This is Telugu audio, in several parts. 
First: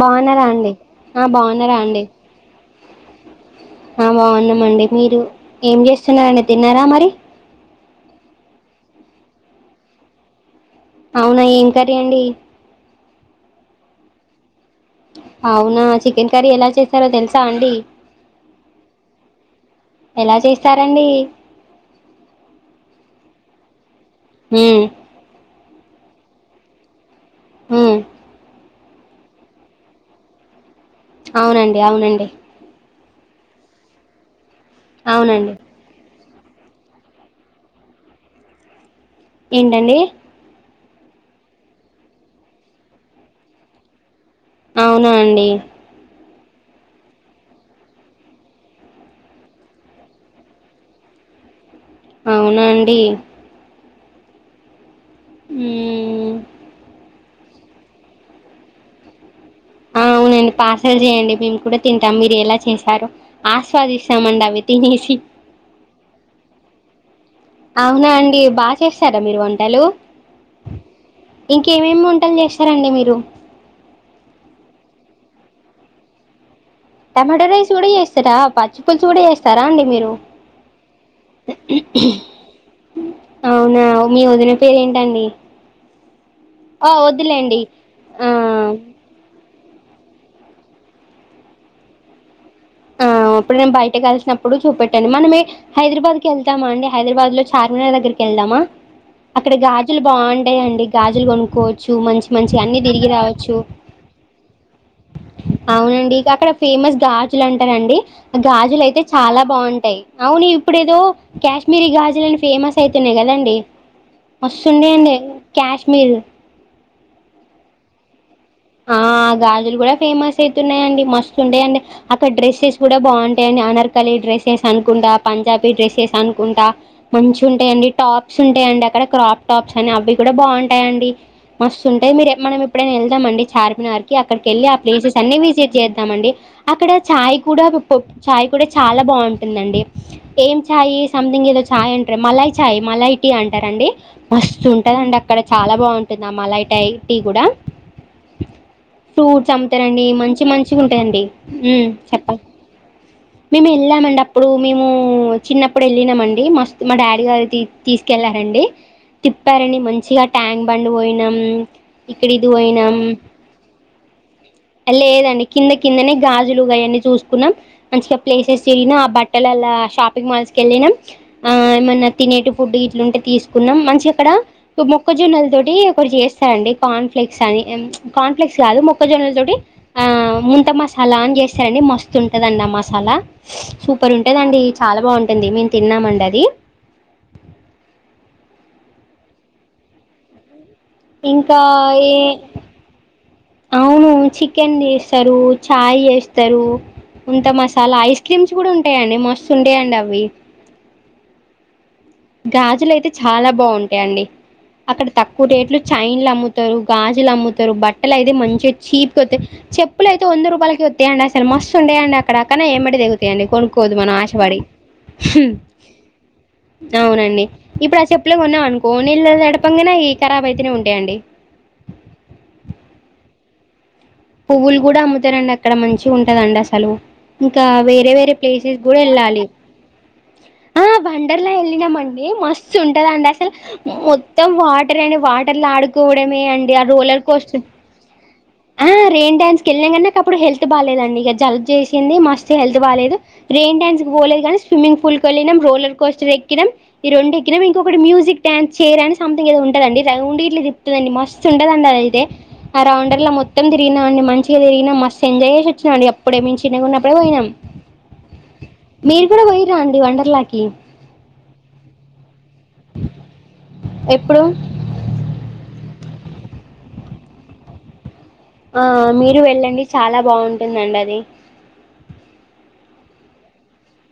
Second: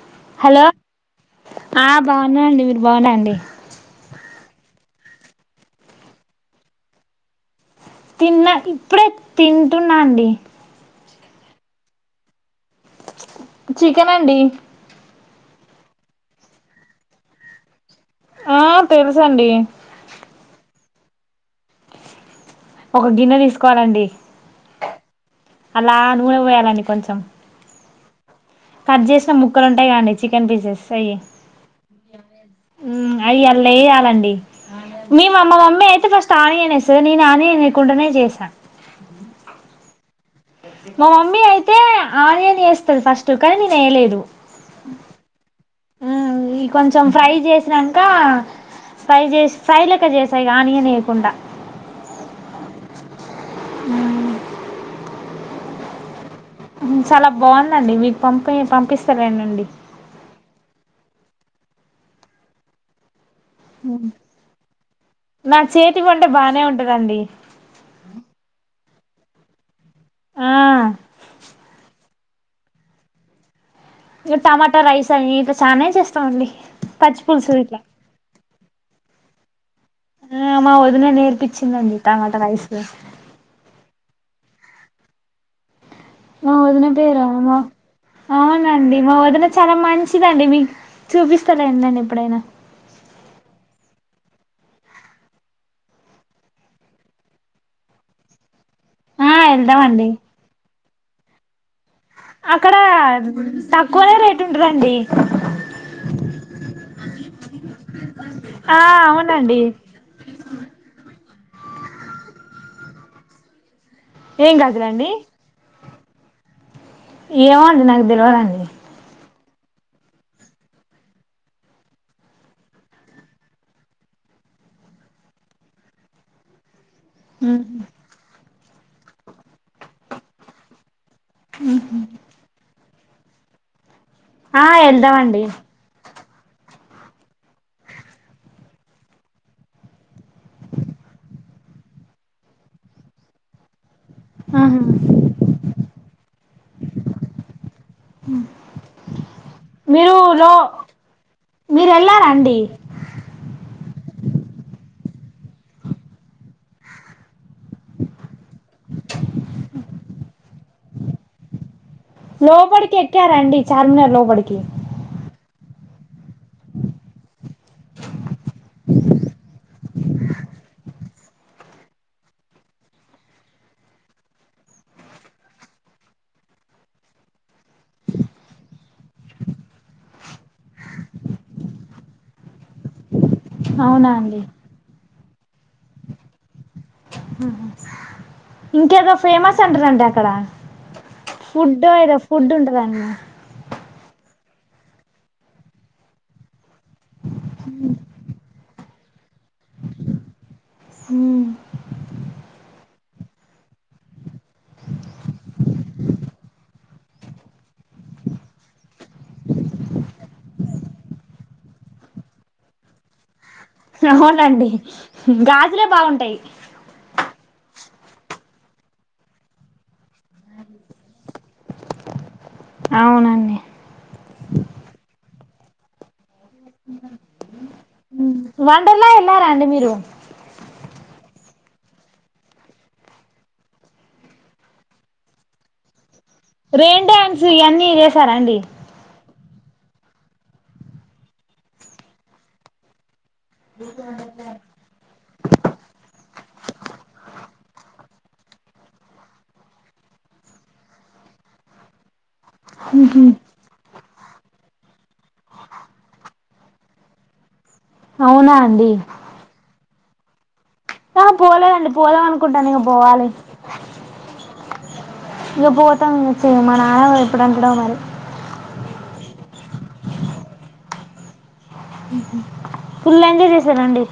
బాగున్నారా హలో అండి ఆ బాగున్నారా ఆ అండి బాగున్నా అండి మీరు బాగున్నా అండి ఆ బాగున్నామండి మీరు ఏం చేస్తున్నారండి తిన్నారా మరి తిన్న ఇప్పుడే తింటున్న అండి అవునా ఏం కర్రీ అండి చికెన్ అండి అవునా చికెన్ కర్రీ ఎలా చేస్తారో తెలుసా అండి ఆ తెలుసండి ఎలా చేస్తారండి ఒక గిన్నె తీసుకోవాలండి ఊ ఆన్ల నూనె పోయాలండి కొంచెం హ కట్ చేసిన ముక్కలు ఉంటాయి కదండీ చికెన్ పీసెస్ అవి అవునండి అవునండి అయి ఆన్ల వేయాలండి మీ అవునండి మామ్మ మమ్మీ అయితే ఆనియన్ వేస్తది నేను ఆనియన్ లేకుండానే చేస్ ఏంటండి మా మమ్మీ అయితే ఆనియన్ వేస్తారు ఫస్ట్ కానీ నేను వేయలేదు అవునా అండి ఆ ఈ కొంచెం ఫ్రై చేసినాంక ఫ్రై చేస్ ఫ్రై లెక్క చేసేయ్ ఆనియన్ వేయకుండా అవునా అండి హ్మ్ మ్మ్ చాలా బాగుందండి మీకు పంపి పంపిస్తానలెండి ఆ అవునండి పార్సల్ చేయండి మేము కూడా తింటాం మీరు ఎలా చేశారో ఆస్వాదిస్తామండి అవి తినేసి నా చేతి వంట బానే ఉంటదండి అవునా అండి బాగా చేస్తారా మీరు వంటలు ఆ ఇంకేమేమి వంటలు చేస్ తారండి మీరు ఇగ టమాటా రైస్ అని ఇక చానే చేస్తామండి టమాటో పచ్చిపులుసు రైస్ ఇట్లా కూడా చేస్తారా పచ్చిపులుసు కూడా చేస్తారా అండి మీరు ఆ మా వదిన నేర్పిచ్చిందండి టమోటా రైస్ అవునా మీ వదిన పేరేంటండి మా వదిన ఆ పేరా మా వద్దులేండి ఆ అవునండి మా వదిన చాలా మంచిదండి మీకు చూపిస్తాలేండి నేను ఎప్పుడైనా ఆ అప్పుడు నేను బయటకు వెళ్తున్నప్పుడు చూపెట్టండి మనమే హైదరాబాద్కి వెళ్తామా అండి హైదరాబాద్ లో చార్మినార్ దగ్గరకి వెళ్దామా ఆ అక్కడ గాజులు వెళ్దామండి బాగుంటాయండి గాజులు కొనుక్కోవచ్చు మంచి మంచి అక్కడ అన్ని తిరిగి రావచ్చు తక్కువనే రేట్ ఉంటదండి అవునండి ఇక అక్కడ ఫేమస్ గాజులు అంటారండి ఆ గాజులు అయితే చాలా అవునండి బాగుం టాయ్ అవును ఇప్పుడేదో కాశ్మీరీ గాజులని ఫేమస్ అయితున్నాయి కదండి ఏం మస్తుండే గదులండి అండి కాశ్మీర్ ఏమో అండి నాకు దెలవదండి ఆ గాజులు కూడా ఫేమస్ అయితున్నాయండి మస్తు ఉండే అండి అక్కడ డ్రెస్సెస్ కూడా బాగుంటాయని అనార్కలి డ్రెస్సెస్ అనుకుంటా, పంజాబీ డ్రెస్సెస్ అనుకుంటా, మంచిగ ఉంటాయండి టాప్స్ ఉంటాయండి అక్కడ క్రాప్ టాప్స్ అని అవి కూడా బాగుంటాయండి మస్తుంటాయి మీరు మనం ఎప్పుడైనా వెళ్దాం అండి చార్మినార్ కి అక్కడికి వెళ్ళి ఆ ప్లేసెస్ అన్ని విజిట్ చేద్దామండి అక్కడ చాయ్ కూడా పప్ చాయ్ కూడా చాలా బాగుంటుందండి ఏం ఛాయ్ సథింగ్ ఏదో ఛాయ్ అంటారు మలాయ్ మలై టీ అంటారు అండి ఆహా మస్తుంటదండి అక్కడ చాలా బాగుంటుంది మలై టై టీ కూడా హ ఫ్రూట్స్ అమ్ముతారండి మంచి మంచిగా ఉంటాయండి మీరు వెళ్ళారండి మేము వెళ్ళామండి అప్పుడు మేము చిన్నప్పుడు వెళ్ళినామండి మస్తు మా డాడీ గారు తీ తీసుకెళ్ళారండి తిప్పారండి మంచిగా ట్యాంక్ బండ్ పోయినాం ఇక్కడ ఇది పోయినాం క్కారా అండి చార్మినార్ లోపడికి లేదండి కింద కిందనే గాజులు ఆయన్ని చూసుకున్నాం మంచిగా ప్లేసెస్ తిరిగినా ఆ బట్టలల్లా షాపింగ్ మాల్స్ కెళ్ళినాం ఆ ఏమన్నా తినేటి ఫుడ్ ఇట్లుంటే తీసుకున్నాం మంచిగ అక్కడ మొక్కజొన్నల తోటి ఒకరు చేస్తారండి కార్న్ ఫ్లెక్స్ అని మ్ ప్చ్ కార్న్‌ప్లెక్స్ కాదు మొక్కజొన్నల తో ఆ ముంత మసాలా అని చేస్తారండి మస్తుంటదండి ఆ మసాలా అవునా సూపర్ అండి ఉంటదండి చాలా బాగుంటుంది మేము తిన్నాం అండి అది హ ఇంకేదో ఫేమస్ అంటారుండి అక్కడ ఇంకా ఫుడ్ ఏదో ఏ ఫుడ్ ఉంటందండి అవును చికెన్ చేస్తారు చాయ్ చేస్తారు ఉంత మసాలా ఐస్ క్రీమ్స్ కూడా ఉంటాయండి మస్తు ఉంటాయండి అవి ఉమ్ గాజులు అయితే చాలా బాగుంటాయండి అక్కడ తక్కువ రేట్లు చైన్లు అమ్ముతారు గాజులు అమ్ముతారు బట్టలు అయితే మంచిగా చీప్గావతాయి చెప్పులు అయితే వంద రూపాయలకి వతాయండి అసలు మస్తు ఉండయండి అక్కడక్కడ ఏమడి తెగుతాయండి కొనుక్ అవునండి గాజులే బాగుంటాయి అవునండి ఇప్పుడు ఆ చెప్పులే కొన్నాం అనుకో నీళ్ళు తడపంగానే అయి ఖరాబ్ అయితేనే ఉంటాయండి అవునండి పువ్వులు కూడా అమ్ముతారండి అక్కడ మంచి ఉంటదండి అసలు ఇంకా వేరే వేరే ప్లేసెస్ కూడా వండర్లా వెళ్ళాలి వెళ్ళారా అండి మీరు ఆ వండర్లా వెళ్ళినామండి మస్తు ఉంటదండి అసలు మొత్తం వాటర్ అని వాటర్ల ఆడుకోవడమే అండి ఆ రోలర్ కోస్ట్ అన్నీ చూసారాండి ఆ రెయిన్ డాన్స్ వెళ్ళినం అప్పుడు హెల్త్ బాగాలేదండి ఇక జల్బ్ చేసింది మస్త్ హెల్త్ బాగాలేదు రెయిన్ డాన్స్ పోలేదు కానీ స్విమ్మింగ్ పూల్కి వెళ్ళినం రోలర్ కోస్టర్ ఎక్కినం ఈ రెండు ఎక్కిన ఇంకొకటి మ్యూజక్ డాన్స్ చైర్ అని సంథింగ్ ఉంటద అండి రౌండ్ ఇట్లా తిప్పుతది మస్త్ మస్తు ఉంటుందండి అదిఅయితే ఉహు రౌండర్లా మొత్తం మొత్తం తిరిగినాండి మంచిగా తిరిగిన మస్తు ఎంజాయ్ చేసి వచ్చినం అప్పుడే చిన్నగా ఉన్నప్పుడే పోయినాం అవునా అండి మీరు కూడా పోయిరాండి వండర్లాకి ఆ పోలేదండి పోదాం అనుకుంటనాం ఇంక పోవాలి ఎప్పుడు ఇగ పోతాం మా నాన్న ఎప్పుడు అంటాడో మరి ఆ మీరు వెళ్ళండి చాలా బావుంటుందండి అది ఫుల్ ఎంజాయ్ చేసారా అండి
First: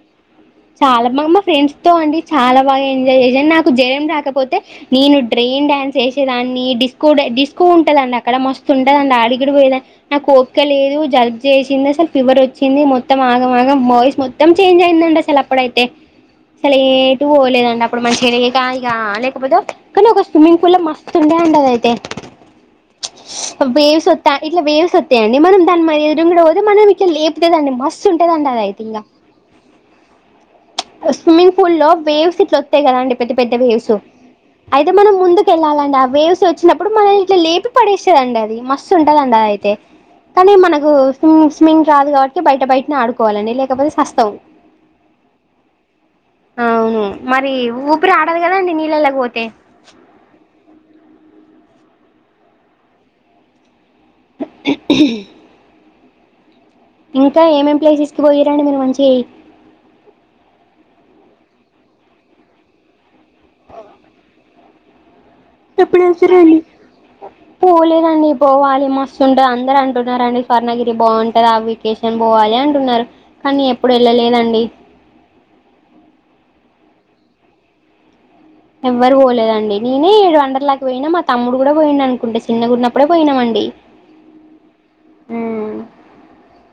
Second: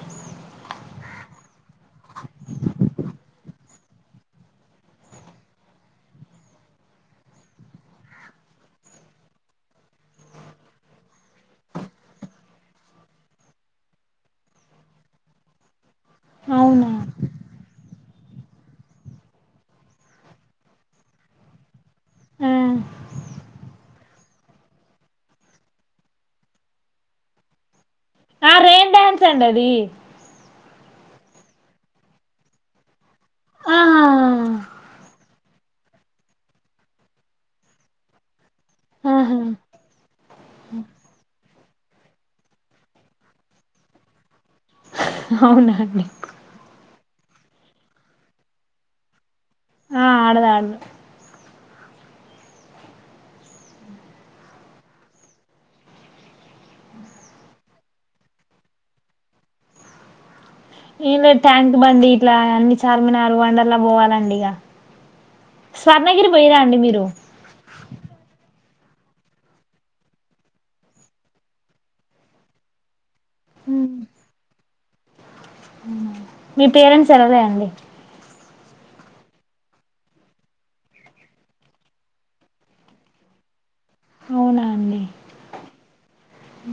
చాలా బాగా మా ఫ్రెండ్స్ తో అండి చాలా బాగా ఎంజాయ్ చేసాను నాకు జ్వరం రాకపోతే నేను డ్రైయిన్ డ్యాన్స్ యేసేదాన్ని డిస్కో డ్యా డిస్కో ఉంటదండి అక్కడ మస్తు ఉంటదండి అడిగిడిపోయేదా నాకు ఓపిక లేదు జలుబు చేసింది అసలు ఫీవర్ వచ్చింది మొత్తం ఆగమాగం వాయిస్ మొత్ మొత్తం చేంజ్ అయిందండి అసలు అప్పుడైతే అసలు అవునా ఏటు పోలేదండి అప్పుడు మంచిగా లేక ఇగ లేకపోతే కానీ ఒక స్విమ్మింగ్ పూల్ల మస్తు ఉండే అండి అది అయితే [inaudible] వేవ్స్ వస్తా ఇట్లా వేవ్స్ వస్తాయండి మనం దాని ఎదురుగుండా పోతే మనం ఇట్లా లే ఉంటదండి మస్తు ఉంటదండి అది అయితే ఇంకా సండది స్విమ్మింగ్ ఫుల్ లో వేవ్స్ ఇట్లా వస్తాయి కదా అండి పెద్ద పెద్ద వేవ్స్ ఆహా అయితే మనం ముందు వెళ్ళాలండి ఆ వేవ్స్ వచ్చినప్పుడు మనల్ని ఇట్లా లేపి పడేస్తదండి అది మస్తు ఉంటదండి అది అయితే కానీ మనకు స్విమ్ంగ్ స్విమింగ్ రాదు కాబట్టి బయట బయటనే ఆడుకోవాలండి లేకపోతే సస్తవు హా అవునా అండి అవును మరి ఊపిరి ఆడదు కదాండి నీళ్ళళ్ళకీ పోతే ఆ ఆడాదాడదు [inaudible] ఇంకా ఏమేమి ప్లేసెస్కి పోయరండి మీరు మంచిగాయ ఏమ్ లేదు ట్యాంక్ బండి ఇట్లా అన్ని చార్మినారు వండర్లా పోవాలండి ఇగ స్వర్ణగిరి పోయిరా అండి మీరు [unintelligible] పోలేదండి పోవాలి మస్తుంటది అందరు అంటున్నారండి స్వర్ణగిరి బాఉంటది అవి వెకేషన్ పోవాలి అంటున్నారు కానీ ఎప్పుడు వెళ్ళలేదండి మీ పేరెంట్స్ అడగరా అండి ఎవ్వరు పోలేదండి నేనే ఇప్పుడు వండర్లాకి పోయినా మా తమ్ముడు కూడా పోయిడు అనుకుంటే సిన్నగున్నపుడే పోయినామండి అవునా అండి [inaudible]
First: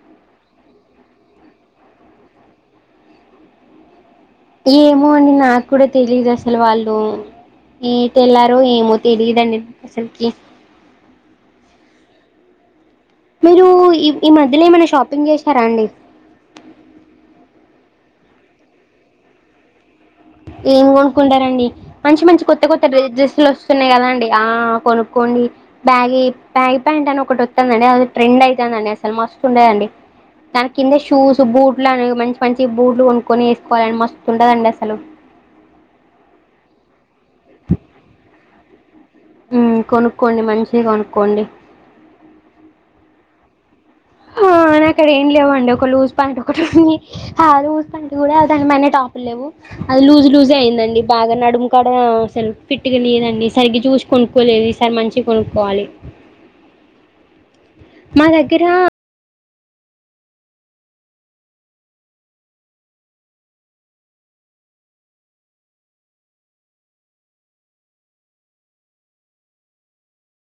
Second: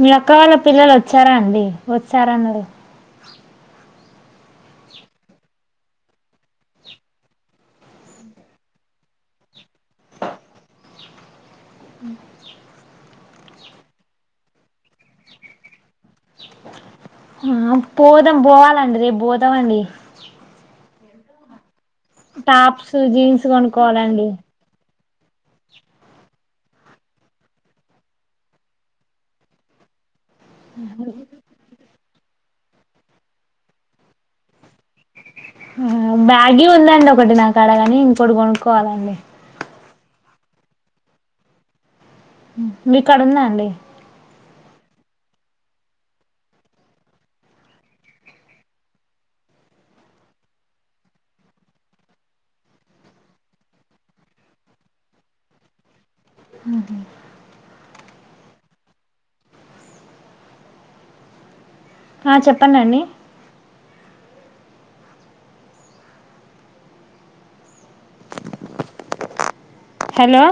మీ అక్క వాళ్ళ పిల్లలు వచ్చారా అండి వచ్చారా అన్నారు ఏమో అండి నాకు కూడా తెలీదు అసలు వాళ్ళు ఏటేళ్లారో ఏమో తెలిదండి అసలకి బ్లాంక్ మీరు ఈ ఈ మధ్యలో ఏమైనా షాపింగ్ చేశారా అండి ఆ పోదాం బోవాలండి రేపు బోతమండి ఏం కొనుక్కుంటారండి మంచి మంచి కొత్త కొత్త టాప్స్ జీన్స్ డ్రెస్లు వస్తున్నాయి కదా కొనుక్కోవాలండి అండి ఆ కొను కొండి బ్యాగి బ్యాగి ప్యాంట్ అని ఒకటి వస్తందండీ అది ట్రెండ్ అయితండి అండి అసలు మస్తు ఉండేదండి దాని కింద షూస్ బూట్లు అని మంచి మంచి బూట్లు కొనుక్కొని వేసుకోవాలండి మస్తుంటదండి అసలు బ్యాగి ఉందండి ఒకటి నా కాడా గాని ఇంకోటి కొనుక్కోవాలండి ఉ కొనుక్కోండి మంచివి కొనుక్కోండి మీకడ ఉందా అండి నాకడ ఏం లేవండి ఒక లుజ్ ప్యాంట్ ఒకటి ఉంది ఆ లూస్ ప్యాంట్ కూడా దాని పైన టాప్లు లేవు అది లూజ్ లూజ్ అయిందండి బాగా నడుము కాడ సెల్ఫిట్ గా లేదండీ సరిగ్గా చూసు కొనుక్కోలేదు ఈసారి మంచి కొనుక్కోవాలి ఊహు మా దగ్గర ఆ చెప్పండండి హలో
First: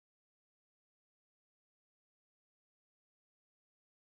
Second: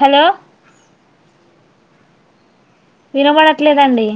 హలో వినబడట్లేదండి